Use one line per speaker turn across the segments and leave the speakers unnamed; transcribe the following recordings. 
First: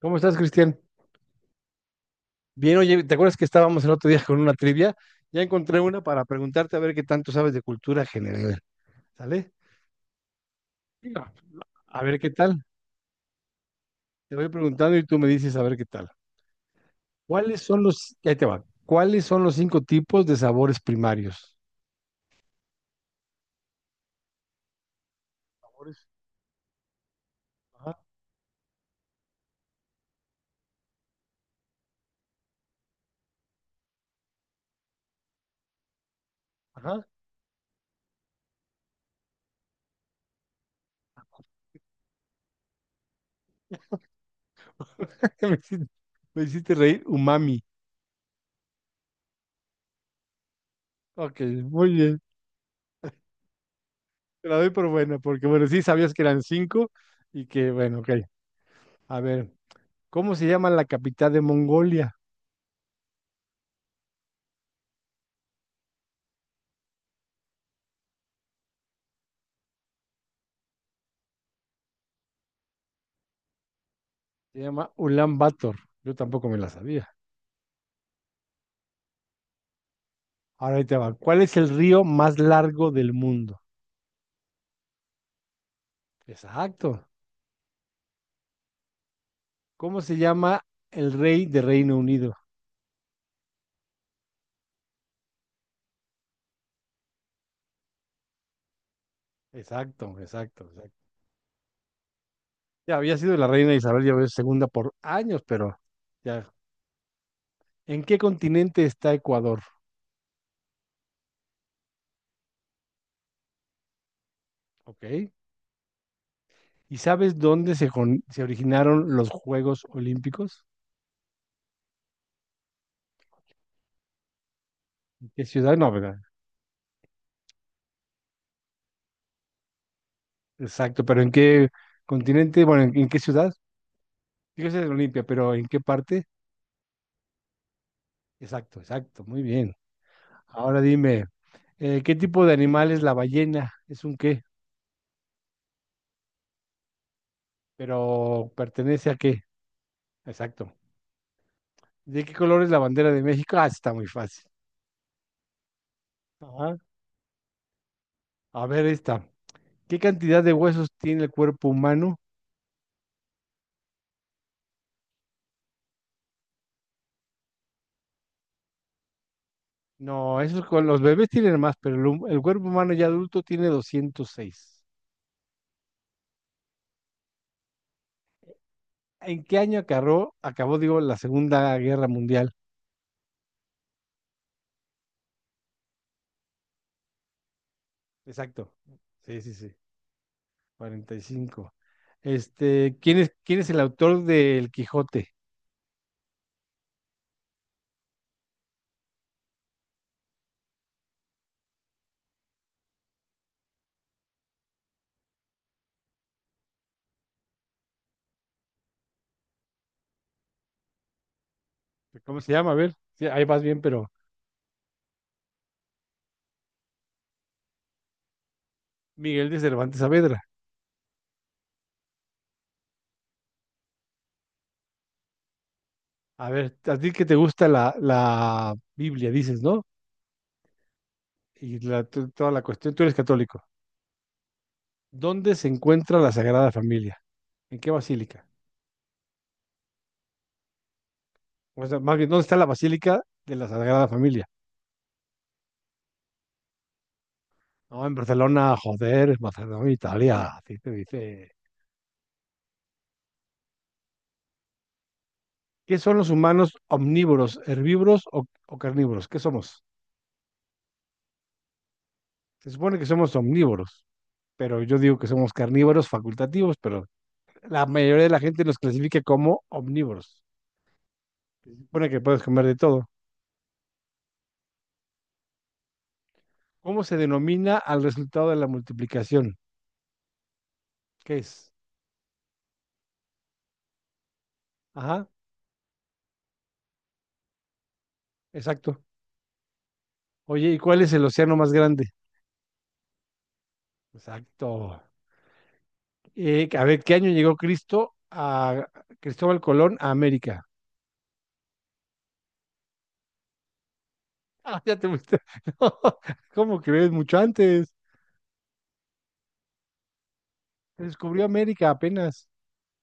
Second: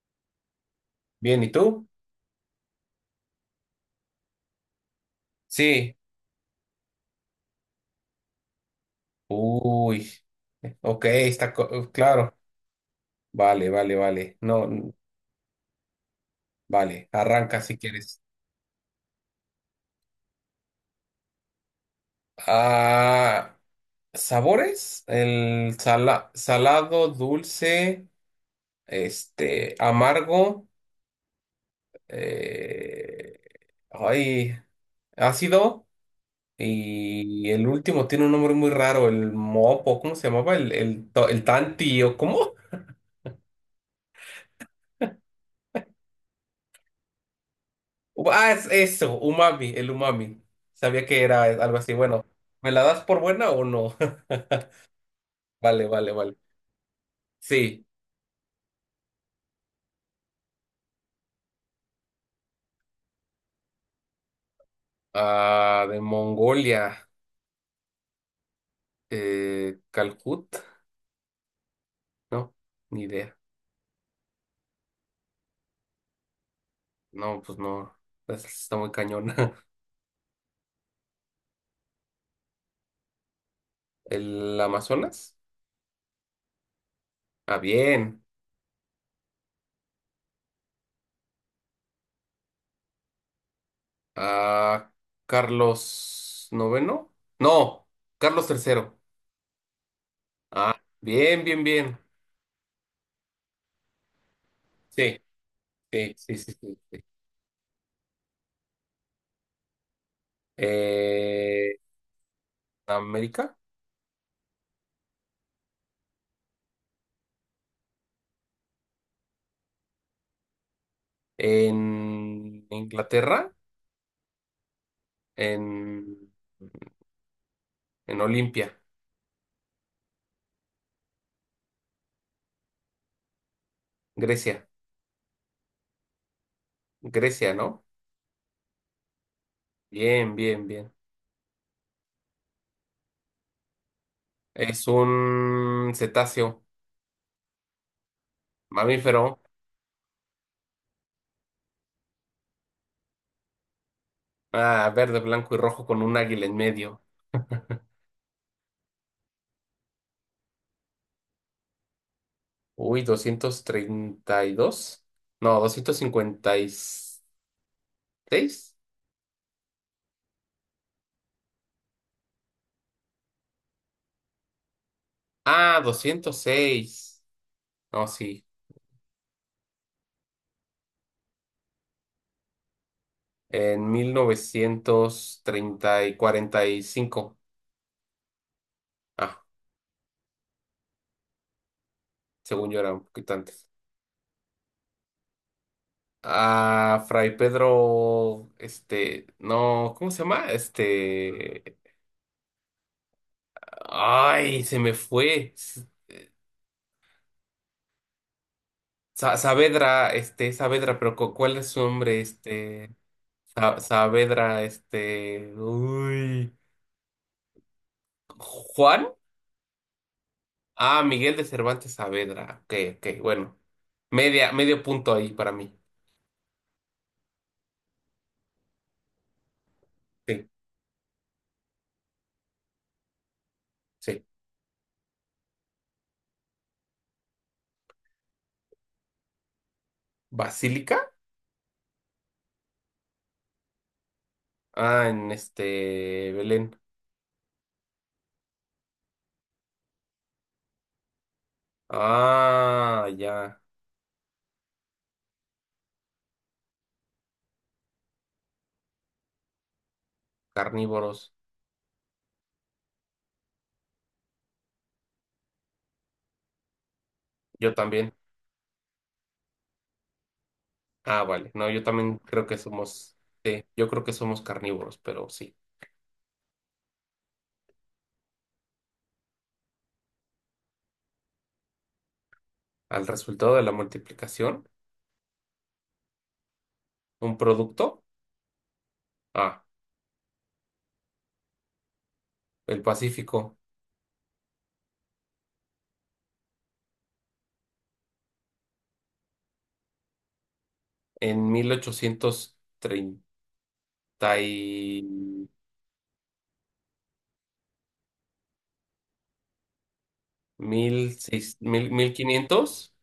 ¿Cómo estás, Cristian?
Bien, ¿y tú?
Bien, oye, ¿te acuerdas que estábamos el otro día con una trivia? Ya encontré
Sí.
una para preguntarte a ver qué tanto sabes de cultura general. ¿Sale?
Uy. Ok,
Venga. A ver qué
claro.
tal.
Vale, vale,
Te
vale.
voy
No,
preguntando y tú me dices a ver qué tal.
vale. Arranca si quieres.
Ahí te va. ¿Cuáles son los cinco tipos de sabores primarios?
Ah, ¿sabores? El
Sabores.
salado,
Ajá,
dulce, este, amargo, eh, ay, ácido.
ajá.
Y el último tiene un nombre muy raro, el mopo, ¿cómo se llamaba? El, el tanti, ¿o cómo?
Me hiciste, me hiciste reír. Umami.
Ah, es eso, umami, el umami. Sabía que
Ok,
era algo
muy
así.
bien.
Bueno, ¿me la das por buena o no?
Te la doy por buena, porque bueno, sí
Vale,
sabías
vale,
que
vale.
eran cinco y que,
Sí.
bueno, ok. A ver, ¿cómo se llama la capital de Mongolia?
Ah, de Mongolia. Calcut. No, ni idea.
Se llama Ulan Bator. Yo tampoco me la sabía.
No, pues no. Está muy cañón.
Ahora ahí te va. ¿Cuál es el río más largo del mundo?
¿El Amazonas?
Exacto.
Ah, bien.
¿Cómo se llama el rey de Reino Unido?
Ah, Carlos IX. No, Carlos III.
Exacto, exacto,
Ah,
exacto.
bien, bien, bien.
Ya había sido la reina Isabel ya ves, segunda por
Sí,
años, pero
sí, sí,
ya.
sí, sí. Sí.
¿En qué continente está Ecuador?
Eh, ¿América?
¿Ok? ¿Y sabes dónde se originaron los Juegos Olímpicos?
En Inglaterra,
¿En qué ciudad? No,
en,
¿verdad?
en Olimpia,
Exacto, pero ¿en qué continente? Bueno, ¿en qué ciudad?
Grecia,
Fíjese en Olimpia, pero ¿en qué parte?
Grecia, ¿no?
Exacto, exacto, muy bien.
Bien, bien,
Ahora
bien.
dime, ¿qué tipo de animal es la ballena? ¿Es un qué?
Es un cetáceo,
Pero ¿pertenece a
mamífero,
qué? Exacto. ¿De qué color es la bandera de México? Ah, está muy fácil.
ah, verde, blanco y rojo con un águila en
Ajá.
medio.
A ver esta. ¿Qué cantidad de huesos tiene el cuerpo humano?
Uy, 232. No, 256.
No, esos con los bebés tienen más, pero el cuerpo humano ya adulto tiene 206.
Ah, 206. No, sí.
¿En qué año acabó, digo, la Segunda Guerra Mundial?
En 1930 y 45.
Exacto. Sí,
Ah,
sí, sí. 45.
según yo era
Este,
un
¿quién es,
poquito
quién
antes.
es el autor del Quijote?
A Fray Pedro, este, no, ¿cómo se llama? Este, ay, se me fue. Saavedra, este, Saavedra, pero ¿cuál es su nombre?
¿Cómo se llama? A ver,
Este,
sí, ahí vas bien, pero
Saavedra, este, uy, Juan.
Miguel de Cervantes Saavedra.
Ah, Miguel de Cervantes Saavedra. Ok, ok, bueno. Media, medio punto ahí para mí.
A ver, a ti que te gusta la Biblia, dices, ¿no?
Sí,
Y toda la cuestión, tú eres católico.
sí.
¿Dónde se encuentra la Sagrada Familia? ¿En qué basílica?
¿Basílica?
O sea, más bien, ¿dónde está la Basílica de la Sagrada Familia?
Ah, en este, Belén.
No, en Barcelona, joder, en Barcelona, Italia, así te dice.
Ah, ya.
¿Qué son los humanos, omnívoros, herbívoros o carnívoros? ¿Qué somos?
Carnívoros.
Se supone que somos omnívoros, pero yo digo que somos carnívoros facultativos, pero
Yo
la
también.
mayoría de la gente los clasifica como omnívoros.
Ah, vale. No,
Se
yo
supone que
también
puedes
creo que
comer de todo.
somos, yo creo que somos carnívoros, pero sí.
¿Cómo se denomina al resultado de la multiplicación? ¿Qué es?
Al resultado de la multiplicación,
Ajá,
un producto.
exacto.
Ah,
Oye, ¿y cuál es el océano más grande?
el Pacífico.
Exacto. A ver, ¿qué año llegó Cristo a Cristóbal Colón a América?
En 1830
Ah, ya
y
te fuiste. No, ¿cómo crees? Mucho antes. Se descubrió América
mil
apenas.
quinientos.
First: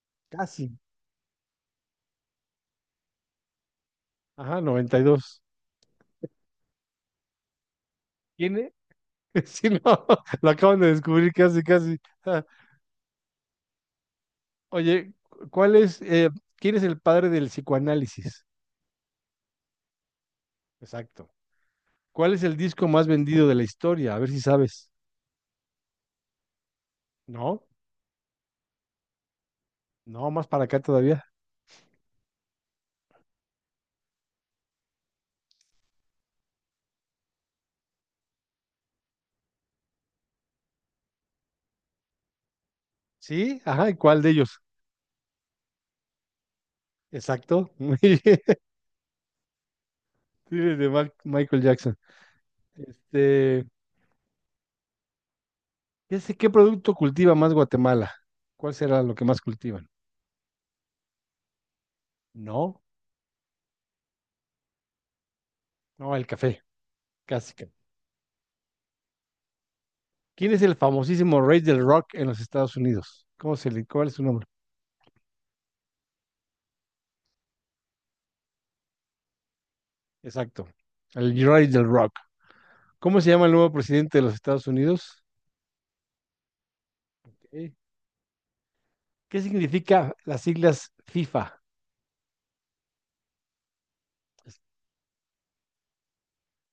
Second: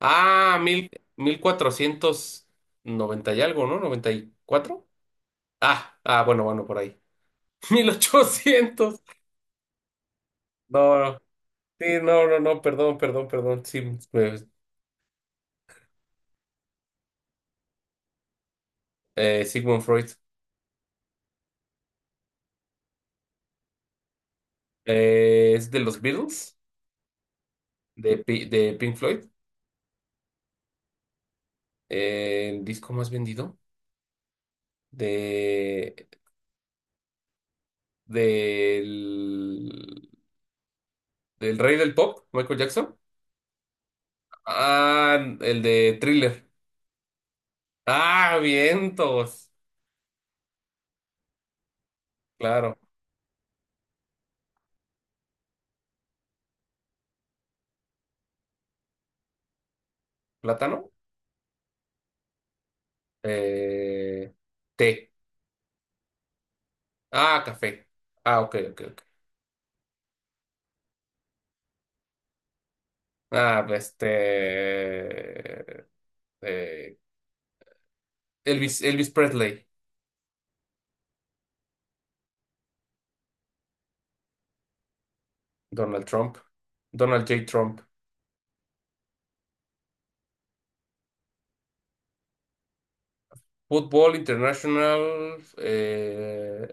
Ah,
Casi.
mil cuatrocientos noventa y algo, ¿no? Noventa y
Ajá,
cuatro.
92.
Ah, ah, bueno, bueno, por ahí. Mil
¿Quién es?
ochocientos.
Sí, no, lo acaban de
No, no,
descubrir casi,
sí,
casi.
no, no, no, perdón, perdón, perdón. Sí, pues,
Oye, ¿quién es el padre del psicoanálisis?
Sigmund Freud.
Exacto. ¿Cuál es el disco más vendido de la historia? A ver si sabes.
Es de los Beatles,
No,
de Pink Floyd.
no, más para acá todavía.
El disco más vendido de, del, del rey del pop, Michael Jackson.
Sí, ajá, ¿y cuál de ellos?
Ah, el de Thriller.
Exacto. Muy bien.
Ah, vientos.
Sí, de Michael Jackson.
Claro.
Este, ya sé qué producto cultiva más Guatemala. ¿Cuál será lo que más cultivan?
Plátano.
No,
Eh, Té.
no, el café,
Ah,
casi que.
café. Ah, ok, ok, ok.
¿Quién es el famosísimo rey del rock en los Estados Unidos?
Ah, pues,
¿Cuál es su nombre?
este, eh, Elvis, Elvis Presley.
Exacto. El rey del rock. ¿Cómo se llama el nuevo presidente de los Estados Unidos?
Donald Trump. Donald J.
Ok.
Trump.
¿Qué significa las siglas FIFA?
Fútbol International,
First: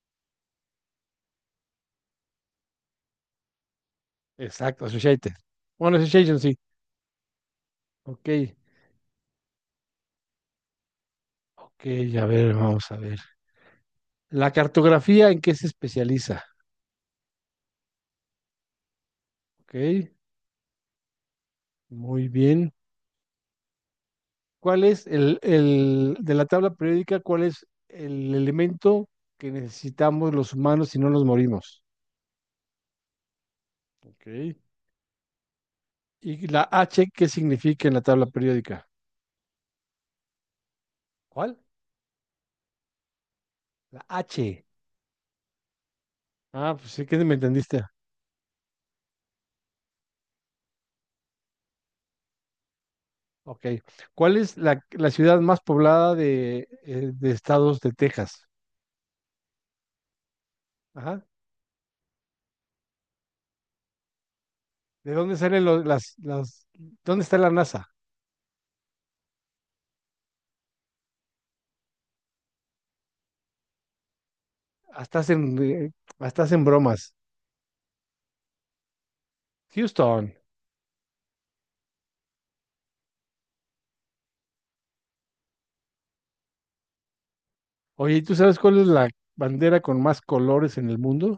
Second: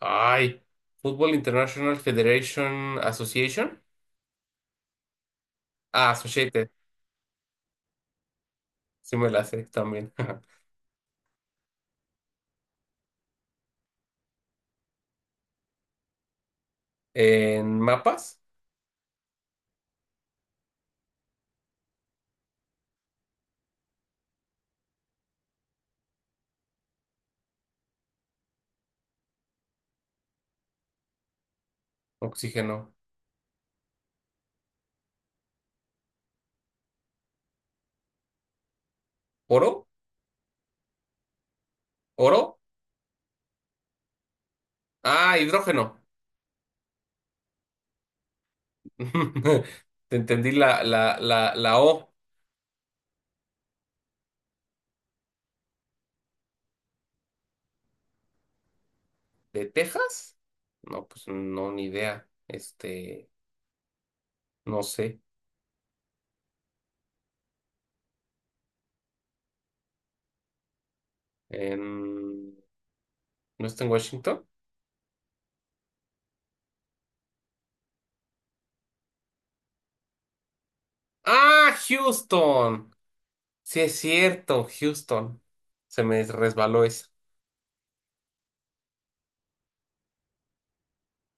ay, Fútbol International Federation Association.
Exacto, Associated. Bueno,
Ah,
Association, sí.
Associated.
Ok,
Sí me la sé también.
ok, a ver, vamos a ver. La cartografía, ¿en qué se especializa?
En mapas.
Ok, muy bien. ¿Cuál es el de la tabla periódica, cuál es el elemento que necesitamos los humanos si no nos morimos?
Oxígeno.
Ok. ¿Y la H qué significa en la tabla periódica?
Oro.
¿Cuál?
Oro.
La H.
Ah, hidrógeno.
Ah, pues sí que me entendiste.
Te entendí la O
Ok. ¿Cuál es la ciudad más poblada de estados de Texas?
de Texas. No,
Ajá.
pues no, ni idea. Este, no
¿De
sé.
dónde salen dónde está la NASA?
En, ¿No está en Washington?
Hasta hacen, eh, hasta hacen bromas. Houston.
Ah, Houston. Sí, es cierto, Houston. Se me resbaló esa.
Oye, ¿y tú sabes cuál es la bandera con más colores en el mundo?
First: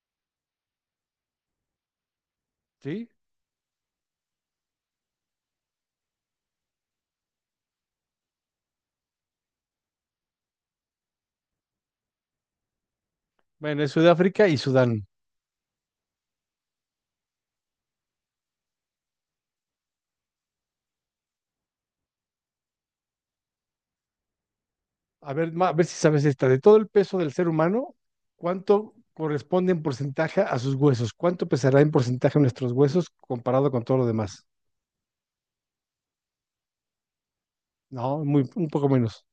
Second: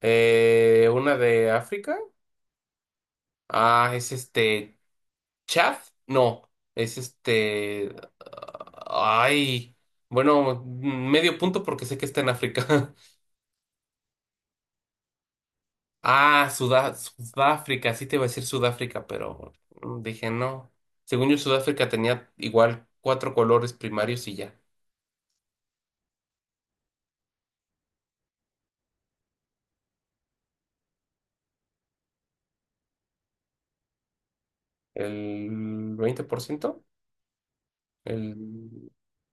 Una de África.
Sí.
Ah, es este. Chad. No, es este. Ay. Bueno, medio punto porque sé que está en África.
Bueno, es Sudáfrica y Sudán.
Ah, Sudáfrica. Sí te iba a decir Sudáfrica, pero dije no. Según yo, Sudáfrica tenía igual cuatro colores primarios y ya.
A ver, a ver si sabes esta. De todo el peso del ser humano, ¿cuánto corresponde en porcentaje a sus huesos? ¿Cuánto pesará en porcentaje nuestros huesos comparado con todo lo demás?
¿El 20%?
No, muy, un poco
El
menos.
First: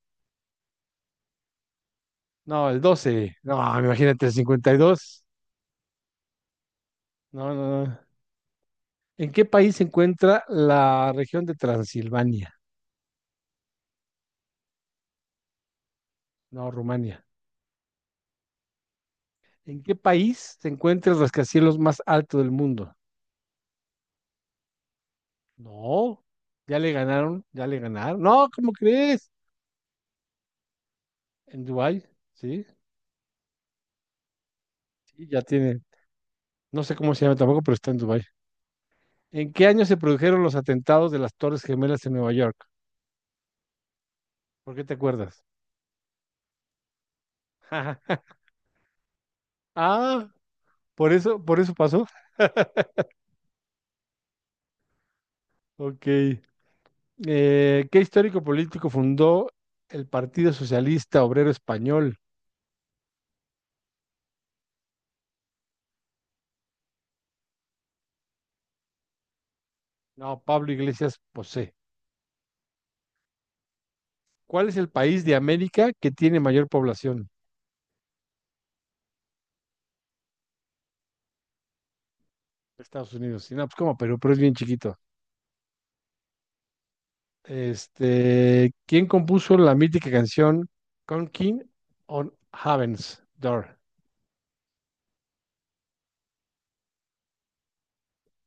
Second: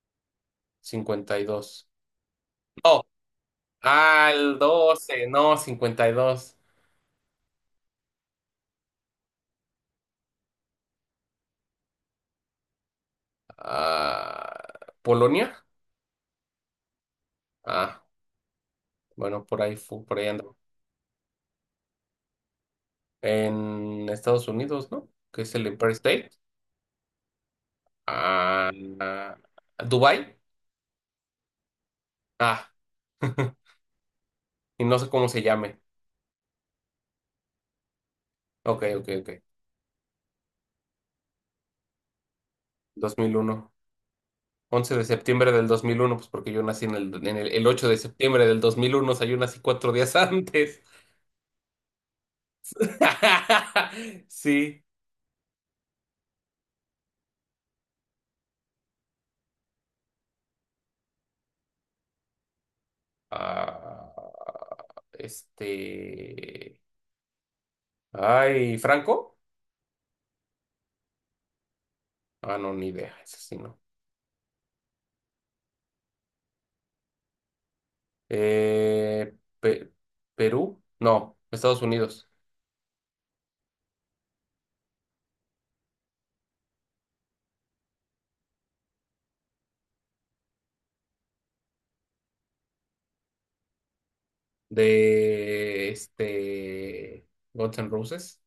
No, el
52.
12. No, imagínate, el
Al
52.
12 no, 52.
No, no, no. ¿En qué país se encuentra la región de Transilvania?
Ah, ¿Polonia?
No, Rumania.
Ah, bueno, por ahí
¿En qué
por ahí
país
ando.
se encuentra el rascacielos más alto del mundo?
En Estados Unidos, ¿no? Que es el Empire
No,
State.
ya le ganaron, ya le ganaron. No, ¿cómo
Ah,
crees?
Dubai.
En Dubái, sí,
Ah, y no sé
sí,
cómo
ya
se llame.
tiene. No sé cómo se llama tampoco, pero está en Dubái.
Ok, ok,
¿En
ok.
qué año se produjeron los atentados de las Torres Gemelas en Nueva York?
2001.
¿Por qué te
once de
acuerdas?
septiembre del 2001, pues porque yo nací el 8 de septiembre del 2001, o sea, yo nací 4 días
Ah,
antes.
por eso pasó.
Sí.
Ok. ¿Qué histórico político fundó el Partido Socialista Obrero Español?
Ah, este. Ay, ¿Franco?
No, Pablo Iglesias Posé.
Ah, no, ni idea. Ese sí no.
¿Cuál es el país de América que tiene mayor población?
Eh, Pe- ¿Perú? No, Estados Unidos.
Estados Unidos. Y no, pues como Perú, pero es bien chiquito. Este, ¿quién compuso la mítica canción Conking on Heaven's Door?
De este. Guns N' Roses.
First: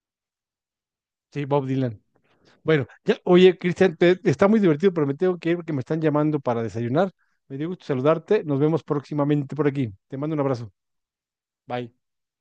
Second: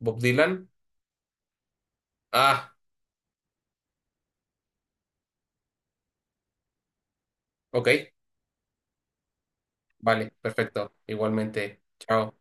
Bob Dylan.
Sí, Bob Dylan.
Ah,
Bueno, ya, oye, Cristian, está muy divertido, pero me tengo que ir porque me están llamando para desayunar. Me dio gusto
ok.
saludarte. Nos vemos próximamente por aquí. Te
Vale,
mando un abrazo.
perfecto. Igualmente.
Bye.
Chao.